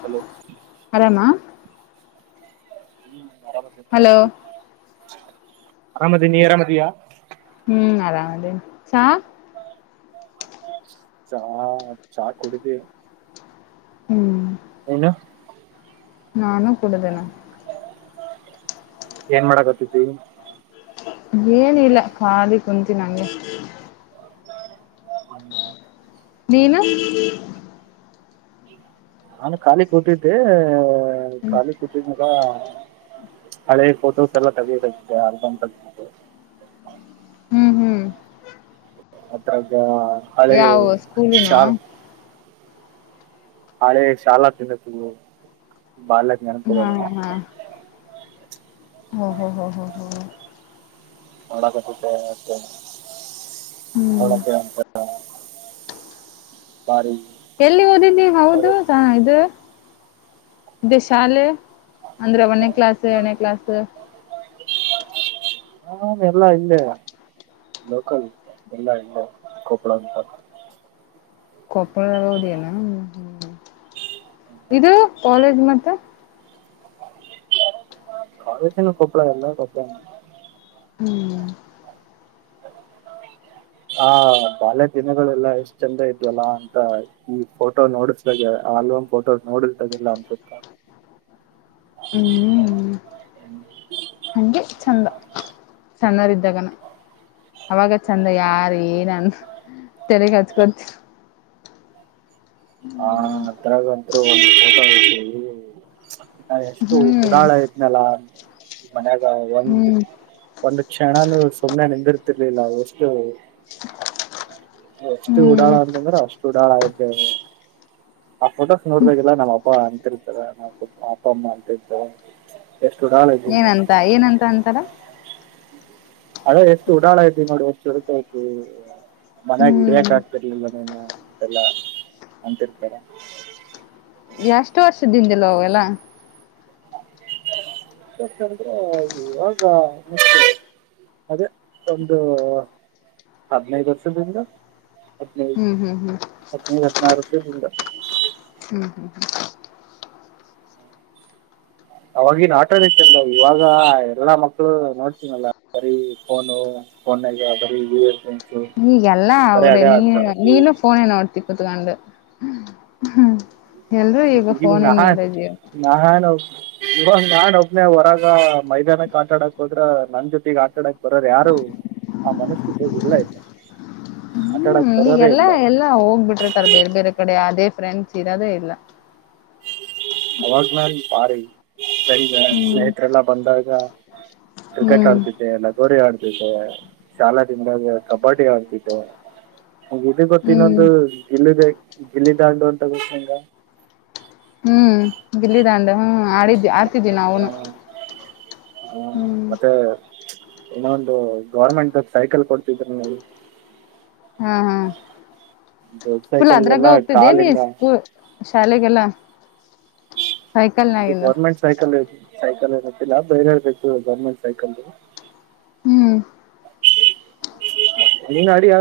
Hello ಆರಾಮಾ ಹ್ಮ್ hello ಅರಾಮದಿ ನೀ ಅರಾಮದಿಯಾ ಹ್ಮ್ ಆರಾಮ ಅದಿನಿ ಚ ಚಾ ಚಾ ಕುಡಿದಿ ಹ್ಮ್ ಏನು ನಾನು ಕುಡುದನ ಏನ್ ಮಾಡಕತಿದಿ ಏನಿಲ್ಲ ಖಾಲಿ ಕುಂನಿ ಹಂಗೆ ಹ ನೀನು ನಾನು ಕಾಲಿ ಕೂತಿದ್ದೆ ಖಾಲಿ ಕುಂತಿದೀನಲ ಹಳೆ ಫೋಟೋಸ್ ಎಲ್ಲ ತಗಬೇಕೆ ಆರ್ಬನ್ ತ ಹ್ಮ್ ಹ್ಮ್ ಅತ್ತ ಅಳೇ ಯಾವ ಸ್ಕೂಲಿನವಾ ಶಲ್ ಹಾಳೆ ಶಾಲಾ ದಿನದು ಹ್ಮ್ ಹಾ ಹ ಹ ಹ ಹ ಹ ಹಣಕ ಮತ್ತೆ ಹ್ಮ್ ಹ ಎಲ್ಲಿ ಓದಿದ್ದಿ ಹೌದು ಸಾ ಇದು. ಇದೇ ಶಾಲೆ ಅಂದ್ರೆ ಒನೇ ಕ್ಲಾಸ್ ಎರಡನೇ ಕ್ಲಾಸ್. ಹಾ ಎಲ್ಲಾ ಇಲ್ಲೇ ಲೋಕಲ್ ಎಲ್ಲಾ ಇಲ್ಲೆ ಕೊಪ್ಪಳ ಅಂತ. ಕೊಪ್ಪ ಳದಗ ಓದಿಯೇನ. ಹ್ಮ್ ಇದು ಕಾಲೇಜ್ ಮತ್ತ. ಕಾಲೇಜನು ಕೊಪ್ಪಳಾ ಎಲ್ಲಾ ಕೊಪ್ಪಳನೇ. ಹ್ಮ್ ಹ ಕಾಲೇಜ್ ದಿನಗಳೆಲ್ಲ ಎಷ್ಟ್ ಚಂದ ಇದ್ವಲ್ಲ ಅಂತ ಈ ಫೋಟೋ ನೋಡಿಸತಾಗ ಆಲ್ಬಮ್ ಫೋಟೋ ನೋಡಸ್ತಾಗೆಲ್ಲ ಅನ್ಸುತ್ತ. ಹ್ಮ್ ಹ್ಮ್ಮ್ ಹಂಗೆ ಚಂದ. ಸಣ್ಣೋರ್ ಇದ್ದಾಗನ ಅವಾಗ ಚಂದ ಯಾರ ಏನ ಅಂದ ತೆಲಿಗ ಹಚ್ಕೊತಿ ಹ ಅದ್ರಗಂತ್ರು ಒಂದು ಫೋಟೊ ಐತಿ. ತಿ ಎಷ್ಟು ಹ್ಮ್ ಉಡಾಳ ಇದ್ನಲ. ಮನ್ಯಾಗ ಒಂದು ಹ್ಮ್ ಒಂದ ಕ್ಷಣನು ಸುಮ್ನೆ ನಿಂದರ್ತಿರ್ಲಿಲ್ಲ ವಸ್ಟು. ಎಷ್ಟು ಹ್ಮ್ ಉಡಾಳ ಅಂತಂದ್ರ ಅಷ್ಟು ಉಡಾಳ ಆಗತ ತ ಆ ಫೋಟೋಸ್ ನೋಡ್ಬೇಕಿಲ್ಲ ನಮ್ಮ ಅಪ್ಪ ಅಂತಿರ್ತಾರ ನಮ್ಮ ಅಪ್ಪ ಅಮ್ಮ ಅಂತಿರ್ತಾರೆ. ಏನಂತ ಏನಂತ ಅಂತಾರ. ಅದ ಎಷ್ಟು ಉಡಾಳಯ್ತಿ ನೋಡು ಎಷ್ಟು ಚುರ್ಕಾಯ್ತಿ. ಮನ್ಯಾಗ ಹ್ಮ್ ಹಿಡಿಯಕ್ ಆಗ್ತಿರ್ಲಿಲ್ಲ ನೀನ್ನ. ಅಂತೆಲ್ಲಾ ಅಂತಿರ್ತಾರ ಎಷ್ಟು ವರ್ಷದಿಂದಿಲ್ಲ ಅವೆಲ್ಲ. ಎಷ್ಟ ಅಂದ್ರ ಇವಾಗ ಅದೇ ಒಂದು ಹದ್ನೈದ ವರ್ಷದಿಂದ. ಹ್ಮ್ ಹ್ಮ್ ಹ್ಮ್ ಹದ್ಮೈದ ಹದ್ಮಾರ್ ವರ್ಷದ ಹಿಂದ.. ಅವಾಗಿನ್ ಆಟನ ಚಂದ ಇವಾಗ ಎಲ್ಲಾ ಮಕ್ಳು ನೋಡ್ತಿನಲ್ಲ ಬರೀ ಫೋನು ಫೋನಗ ಬರೀ ಇವು ಈಗೆಲ್ಲ ಅವ್ರೆ ನೀ ನೀನು ಫೋನೇ ನೋಡ್ತಿ. ಕೂತಗೊಂಡು ಹ್ಮ ನ ಹ ನ ಹನ್ [unintelligible] ಇರೋನ್ ನಾನ ಒಬ್ನೇ ಹೊರಾಗ ಮೈದಾನಕ್ ಆಟಾಡಕ್ ಹೋದ್ರ ನನ್ ಜೊತೆಗ್ ಆಟಾಡಕ್ ಬರೋರ್ ಯಾರು ಆ ಮನಸ್ಥಿತಿಗ ಇಲ್ಲ ಆಡಕ್ ಹ್ಮ ಬರೋರೇ ಈಗೆಲ್ಲ ಇಲ್ಲ ಎಲ್ಲಾ ಹೋಗ್ಬಿಟ್ಟಿರ್ತಾರೆ ಬೇರೆ ಬೇರೆ ಕಡೆ ಅದೇ. ಫ್ರೆಂಡ್ಸ್ ಇರೋದೇ ಇಲ್ಲ. ಅವಾಗ ನಾನ್ ಬಾರಿ ಹ್ಮ್ ಸ್ನೇಹತ್ರೆಲ್ಲಾ ಬಂದಾಗ ಕ್ರಿಕೆಟ್ ಹ್ಮ್ ಆಡ್ತಿದ್ದೆ ಲಗೋರಿ ಆಡ್ತಿದ್ದೆ. ಶಾಲಾದಿಂದಾಗ್ ಕಬ್ ಬ್ಬಡಿ ಆಡತಿದ್ದೆ ಇದು ಗೊತ್ತ ಹ್ಮ್ ಇನ್ನೊಂದು ಗಿಲ್ಲಿದೆ ಗಿಲ್ಲಿ ದಾಂಡು ಅಂತ ಗೊತ್ತ. [unintelligible] ಹ್ಮ್ ಗಿಲ್ಲಿ ದಾಂಡ. ಹ್ಮ್ ಆಡಿದೆ ಆಡ್ತಿದೀವಿ ನಾವುನು. ಹ್ಮ ಹ್ಮ್ ಮತ್ತೆ. ಇನ್ನೊ ಒಂದು ಗೌರ್ಮೆಂಟ್ದ ಸೈಕಲ್ ಕೊಡ್ತಿದ್ರರ [unintelligible] ಹಾ ಹಾ. ದೊಡ್ಡ ಸೈಕಲಿಗೆಲ್ಲ ಕಾಲ ಇಲ್ಲ. ಶಾಲೆಗ ಎಲ್ಲ. ಅದು ಗೌರ್ಮೆಂಟ್ ಸೈಕಲು ಸೈಕಲ್ ಅದು. [unintelligible] ಯಾವ ಬೇರೆಯವರ ಸೈಕಲ್ ಗವರ್ನಮೆಂಟ್ ಸೈಕಲು. ಹ್ಮ್. ನೀನ್ ಅಡಿ ಯಾ.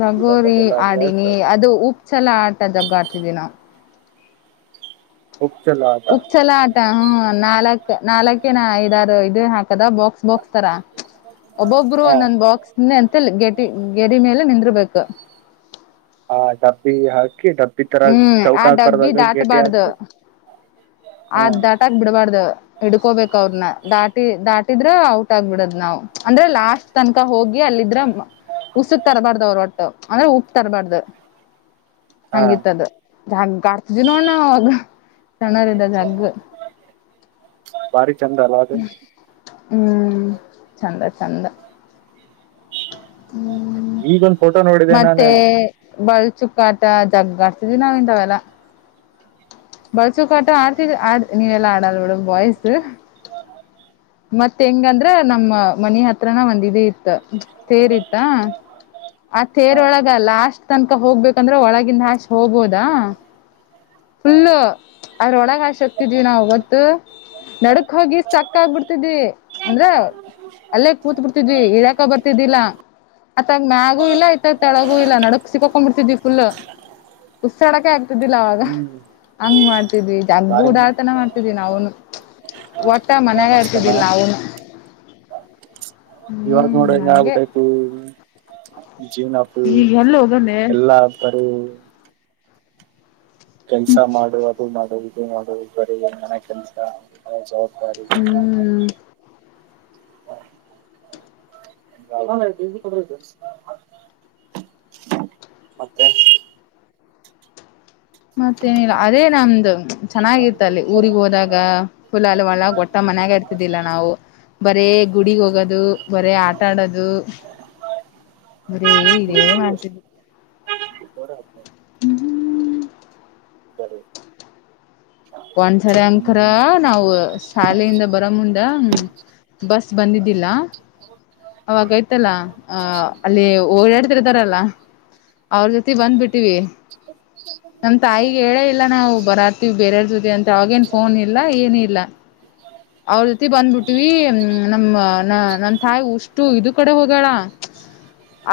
ಲಗೋರಿ ಇದಂಥದ್ದೆಲ್ಲ ಆಡಿಯಾ ಆಡಿನಿ ಅದು ಉಪ್ಚಲ ಆಟ ಜಗ್ಗ ಆಡ್ತಿದಿವಿ ನಾವ್. ಹುಚ್ಚಲ್ಲ ಆಟ ಉಪಚಲ್ಲೊ ಆಟ ಹ್ಮ ನಾಲ್ಕು ನಾಲ್ಕ ಏನ ಐದ ಆರು ಇದನ ಹಾಕದ ಬಾಕ್ಸ್ ಬಾಕ್ಸ್ ತರ ಒಬ್ಬೊಬ್ರು ಹಾ ಒಂದ ಒಂದ ಬಾಕ್ಸ್ ನ ಹಂತೇಲಿ ಗೆಟ್ ಗೆರೇ ಮೇಲೆ ನಿಂದ್ರಬೇಕ. ಹಾ ಡಬ್ಬಿ ಹಾಕಿ. ಡಬ್ಬಿ ತರ ಹ್ಮ್ ಆ ಚೌಕ ಡಬ್ಬಿ ಆಕಾರದಾಗ ಗೇಟಿ ದಾಟಬಾರ್ದು ಹಾಕಿ ಆ ಹಾ ದಾಟಾಕ್ ಬಿಡ್ಬಾರ್ದ. ಹಿಡ್ಕೋಬೇಕ ಅವ್ರನ್ನ ದಾಟಿ ದಾಟಿದ್ರ ಔಟ್ ಆಗ್ಬಿಡದ್ ನಾವ್ ಅಂದ್ರೆ ಲಾಸ್ಟ್ ತನಕ ಹೋಗಿ ಅಲ್ಲಿದ್ರ ಉಸಕ್ ತರಬಾರ್ದ ಅವ್ರ ಒಟ್ಟ ಅಂದ್ರ ಉಪ್ಪು ತರಬಾರ್ದ. ಹಾ ಹಂಗಿತ್ತ ಅದ. ಜಗ್ಗ ಆಡ್ತಿದ್ದಿವಿ ನೋಡು ಅವಾಗ. ಸಣ್ಣವರ ಇದ್ದಾಗ ಜಗ್ಗ. [unintelligible] ಹ್ಮ್ ಚೆಂದ ಚೆಂದ. ಈಗೊಂದ ಫೋಟೋ ನೋಡಿದೆೆ ನಾನ. ಬಳ್ ಚುಕ್ಕ ಆಟ ಡಗ್ಗ ಆಡ್ತಿದ್ವಿ ನಾವ ಇಂತಾವೆಲ್ಲ. ಬಳ್ ಚುಕ್ಕಾ ಆಟ ಆಡ್ತಿದ ಆಡ ನೀವೆಲ್ಲಾ ಆಡೊಲ್ಲ ಬಿಡು ಬಾಯ್ಸ್ದ ಮತ್ತ ಹೆಂಗಂದ್ರ ನಮ್ಮ ಮನಿ ಹತ್ರನ ಒಂದ್ ಇದು ಇತ್ತ ತೇರ್ ಇತ್ತ ಆ ಹಾ ತೇರೊಳಗ ಲಾಸ್ಟ್ ತನ ಫುಲ್ಲು ಅದ್ರೊಳಗ ಹಶಿ ಹಕ್ತಿದ್ವಿ ನಾವು ಗೊತ್ತು ನಡಕ್ ಹೋಗಿ ಸ್ಟ್ರಕ್ ಆಗ್ಬಿಡ್ತಿದ್ವಿ ಅಂದ್ರ ಅಲ್ಲೇ ಕೂತ್ ಬಿಡ್ತಿದ್ವಿ ಇಳಿಯಕ ಬರ್ತಿದ್ದಿಲ್ಲ ಅತ್ತಾಗ ಮ್ಯಾಗೂ ಇಲ್ಲ ಇತಾಗ ತಳಗೂ ಇಲ್ಲ ನಡಕ್ ಸಿಕ್ಕಕೊಂಡ ಬಿಡ್ತಿದ್ವಿ ಫುಲ್ಲ ಉಸಿರಾಡೋಕೆ ಆಗ್ತಿದ್ದಿಲ್ಲ ಅವಾಗ. ಹ್ಮ್ ಹಂಗ ಮಾಡ್ತಿದ್ವಿ ಜಗ್ಗ ಬಾರಿ ಮ- ಉಡಳತನ ಮಾಡ್ತಿದ್ವಿ ನಾವುನು ಒಟ್ಟ. ಒಟ್ಟ ಮನ್ಯಾಗ ಮಸ್ತ್ ಅಲ್ಲ ಇರ್ತಿದ್ದಿಲ್ಲ ನಾವುನು. ಇವಾಗ ನೋಡ ಹ್ಮ್ ಹಿಂಗ ಆಗಿ ಹಂಗೆ ಬಿಟೈತಿ. ಜೀವನಪು ಈಗ ಎಲ್ಲಿ ಹೋಗನೆ ಎಲ್ಲಾ ಬರೆ. [inaudible] ಕೆಲ್ಸ ಮಾಡು ಅದು ಮಾಡುದು ಇದು ಮಾಡುದು ಬರ ಎನ ಕೆಲ್ಸ ಜವಾಬ ಹ್ಮ್ ಹಾ ಕೊಡ ಮತ್ತೆ ಮತ್ತೇನಿಲ್ಲ ಅದೇ ನಮ್ದು ಚೆನ್ನಾಗಿತ್ತ ಅಲ್ಲಿ ಊರಿಗ್ ಹೋದಾಗ ಫುಲ ಅಲ್ ಒಳ ಗಟ್ಟ ಮನ್ಯಾಗ ಇರ್ತಿದ್ದಿಲ್ಲ ನಾವು ಬರೇ ಗುಡಿಗ್ ಹೋಗೋದು ಬರೇ ಆಟಾಡೋದು ಬರೀ ಇದೇ ಇವಾಗ ಮಾಡ್ತಿದ್ವಿ ಹ್ಮ್ ಒನ್ರಿ ಅಂಕರ ನಾವು ಶಾಲೆಯಿಂದ ಬರೋ ಮುಂದ ಹ ಬಸ್ ಬಂದಿದ್ದಿಲ್ಲ ಅವಾಗೈತಲ್ಲ ಅ ಅಲ್ಲಿ ಓಡ್ಯಾಡ್ತಿರ್ತಾರಲ್ಲ ಅವ್ರ ಜೊತಿ ಬಂದ್ ಬಟ್ಟವಿ ನಮ ತಾಯಿಗೆ ಹೇಳೇ ಇಲ್ಲ ನಾವು ಬರರ್ತಿವಿ ಬೇರೆೆಯರ್ ಜತೆ ಅಂತ ಅವೇನ್ ಫೋನ್ ಇಲ್ಲ ಏನ ಇಲ್ಲ ಅವ್ರ ಜೊತೆ ಬಂದ್ಬಿಟ್ಟಿವ ನಮ್ಮ ನ ನಮ ತಾಯಿ ಉಷ್ಟು ಇದು ಕಡೆ ಹೋಗಳ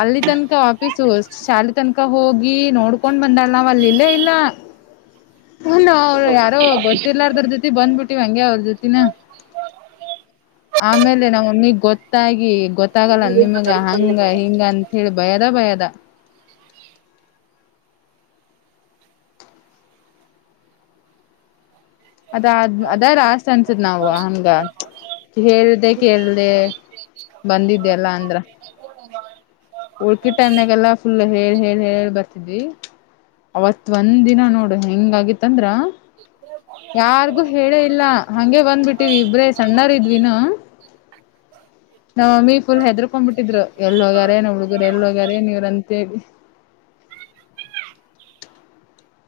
ಅಲ್ಲಿ ತನ್ಕ ಅಪೀಸು ಶಾಲೆ ತನಕ ಹೋಗಿ ನೋಡ್ಕೊಂಡ್ ಬಂದಳಾವ್ ಅಲ್ಲಿ ಇಲ್ಲೇ ಇಲ್ಲ ಅವ್ರ ಯಾರೋ ಗೊತ್ತಿಲ್ಲಾರದ್ರ ಜೊತಿ ಬಂದ್ಬಿಟ್ಟಿವ ಹಂಗೆ ಅವ್ರ ಜೊತಿನ ಆಮೇಲೆ ನಮ್ಮೊಮ್ಮಿಗೆಗ್ ಗೊತ್ತಾಗಿ ಗೊತ್ತ ಗೊತ್ತಾಗಲ್ಲ ನಿಮಗ ಹಂಗ ಹಿಂಗ ಅಂತ ಹೇಳಬ ಭಯದ ಭಯದ ಅದಾದ್ ಅದ ಆಸ್ ಅನ್ಸದ್ ನಾವು ಹಂಗಂಗ ಹೇಳ್ದ ಕೇಳ್ದ ಬಂದಿದ್ದೆಲ್ಲ ಅಂದ್ರ ಉಳ್ಕಿ ಟೈಮ್ಗೆಲ್ಲಾ ಫುಲ್ ಹ ಹೇಳ ಹೇಳ ಬರ್ತಿದ್ವಿ ಅವತ್ ಒಂದ ದಿನ ನೋಡು ಹೆಂಗ ಆಗಿತ್ತಂದ್ರ ಯಾರ್ಗು ಹೇಳೇ ಇಲ್ಲ ಹಂಗಗೆ ಬಂದ್ಬಿಟ್ಟಿವವಿ ಇಬ್ರೇ ಸಣ್ಣರ್ ಇದ್ವಿನ ನಾವ್ ಮಮ್ಮಿ ಫುಲ್ ಹೆದರ್ಕೊಂಡ್ಬ ಬಿಟ್ಟಿದ್ರು ಎಲ್ ಯಾರೇನ ಉಳ್ ಹ ಎಲ್ಲೋಗಾರೆೇ ನೀವ್ರಂತೇಳಿ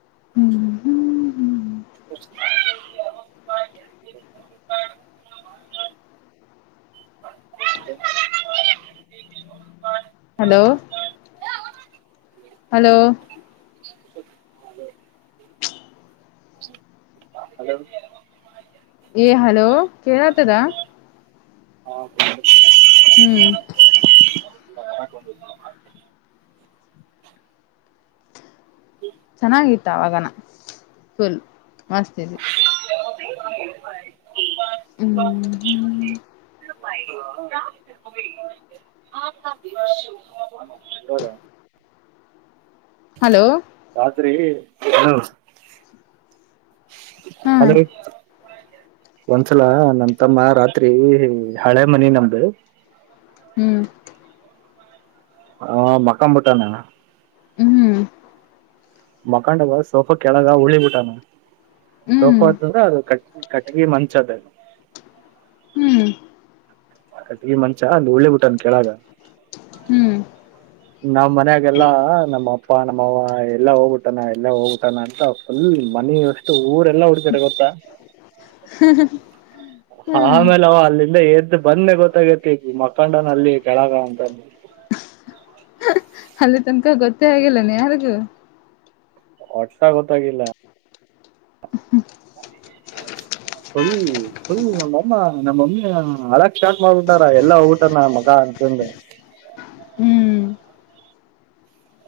ಹ್ಮ್ ಹ್ಮ್ ಹ್ಮ್ ಹಲೋ ಹಲೋ ಹಲೋ ಏ ಹಲೋ ಕೇಳತದ ಹ್ಮ್ ಚೆನ್ನಾಗಿತ್ತ ಅವಾಗನ ಫುಲ್ ಮಸ್ತವಿ ಹ್ಮ್ ಹ್ಮ್ ಹಲೋ ಆದ್ರರಿ ಹಾ ಅಲ ಒಂದ್ಸಲ ನಮ ತಮ್ಮ ರಾತ್ರಿ ಹಳೆ ಮನಿ ನಮ್ದು ಹ್ಮ್ ಹ ಮಕ್ಕಾಂಬಟ್ಟ ನ ಹ್ಮ್ ಮಖಾಂಡ ಬ ಸೋಫಾ ಕೆಳಗ ಉಳಿ ಬಿಟ್ಟಾನ ಹ್ಮ್ ಶೋಕೋ ಅತದ ಅದು ಕಟ್ ಕಟ್ಗಿ ಮಂಚ ಅದ ಅದು ಹ್ಮ್ ಅಟಿ ಮಂಚ ಒಂದು ಒಳ್ಳೆ ಬಿುಟ್ಟನ್ ಕೇಳಗ ಹ್ಮ್ ಹ್ಮ್ ನಾವ್ ಮನಾಗೆಲ್ಲ ನಮ್ಮ ಅಪ ಅಪ್ಪ ನಮ್ಮವ ಎಲ್ಲಾ ಹೋಗ್ಬಿಟ್ಟಾನ ಎಲ್ಲಾ ಹೋಗಟ್ಟಾನ ಅಂತ ಅಲ್ಲಿ ಮನ ಅಷ್ಟು ಊರೆಲ್ಲಾ ಹುಡ್ಕಡೆ ಗೊತ್ತಾ ಆಮೇಲೆವು ಅಲ್ಲಿಂದ ಏದ ಮ ಬಂದೆ ಗೊತ್ತಾಗತಿ ಈ ಮಕ್ಕಂಡನ ಅಲ್ಲಿ ಕೆಳಗ ಅಂತ ಅಲ್ಲಿ ತನಕ ಗೊತ್ತೇ ಆಗಿಲ್ಲಾನ ಯಾರಿಗು ಪಕ್ಕಾ ಗೊತ್ತಾಗ್ಲಿಲ್ಲ ಹಳಳಿ ನಮ್ಮಮ್ಮ ನಮ್ಮಮ್ಮಿ ಹಲಕ್ ಶಾರ್ಟ್ ಮಾಡ್ಬಿಟಾರ ಎಲ್ಲಾ ಹೋಗ್ಬಊಟನ ಮಗ ಅಂತಂತಂದೆ ಹ್ಮ್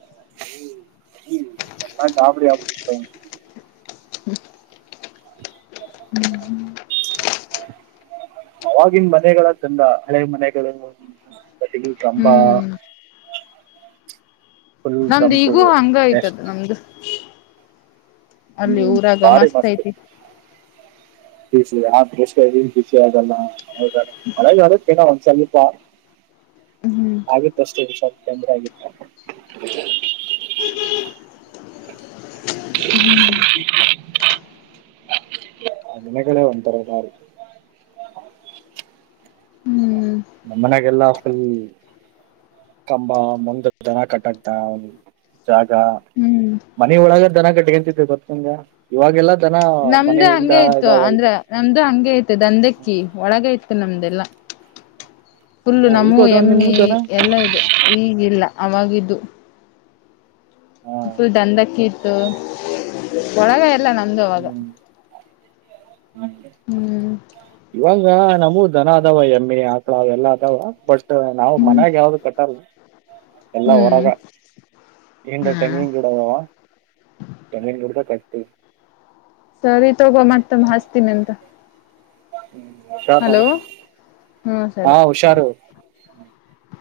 [unintelligible] ಆವಾಗಿನ ಮನೆಗಳ ಚಂದ ಹಳೆ ಮನೆಗಳು ಕಟಿಲು ಕಂಬ ಹ್ಮ್ ಫುಲ್ ನಮ್ದು ತಂಪು ಈಗೂ ಹಂಗ ಆಯ್ತದ ಎಷ್ಟ್ ನಮ್ದು ಅಲ್ಲಿ ಹ್ಮ್ ಊರಾಗ ಭಾರಿ ಮಸ್ತ್ ಐತಿ [unintelligible] ಹ್ಮ್ ಆಗುತ್ತ್ ಅಷ್ಟೇ ಹುಷಾರು ತಂದ್ರೆ ಆಗಿತ್ತ ಆ ದಿನಗಳೇ ಒಂತರ ಭಾರಿ ಹ್ಮ್ ನಮ್ ಮನೆಗೆಲ್ಲಾ ಫುಲ್ ಕಂಬ ಮುಂದಕ್ ದನ ಕಟ್ಟಾಕ್ತಾ ಜಾಗ ಹ್ಮ್ ಮನೆ ಒಳಗ ದನ ಕಟ್ಕ್ಯಾಂತಿದ್ವಿ ಗೊತ್ತಕಂಗ ಇವಾಗೆಲ್ಲಾ ದನ ನಮ್ದು ಮನೆಯಿಂದ ಹಂಗೆ ಇತ್ತು ಎಲ್ಲ ಅಂದ್ರ ಹೊಲ್ದು ನಮ್ದು ಹಂಗೆ ಐತೆ ದಂಧಕ್ಕಿ ಒಳಗೈತ್ ತ್ತ ನಮ್ದೆಲ್ಲ ಫುಲ್ಲು ಹ ಈಗ ನಮ್ಮೂವು ಅದಾವ ನಿಮ್ದು ಎಮ್ಮಿ ದನ ಎಲ್ಲ ಇದ್ವು ಈಗಿಲ್ಲ ಆವಾಗಿದ್ದು ಹಾ ಫುಲ್ ದಂದಕ್ಕಿ ಇತ್ತು ಒಳಗ ಎಲ್ಲ ನಾ ಹಂಗವಾಗ ಹ್ಮ್ [inaudible] ಇವಾಗ ನಮ್ಮುವು ದನ ಅದಾವ ಎಮ್ಮೆ ಆಕಳ ಅವೆಲ್ಲ ಅದಾವ ಪಡ್ಸ್ ನಾವು ಹ್ಮ್ ಮನ್ಯಾಗ ಯಾವ್ದು ಕಟ್ಟಲ್ಲ ಎಲ್ಲ ಹ್ಮ್ ಹೊರಗ ಎಂಟ್ ಹ್ಮ್ ತೆಂಗನ್ ಗಿಡ ಅದಾವ ತೆಂಗಿನ ಗಿಡ್ದಾಗ್ ಕಟ್ಟ್ [unintelligible] ಸರಿ ತಗೊ ಮತ್ತೊಮ್ಮೆ ಹಚ್ತೀನಿಂತ ಹ್ಮ್ [unintelligible] ಹ್ಮ ಸರಿ [inaudible]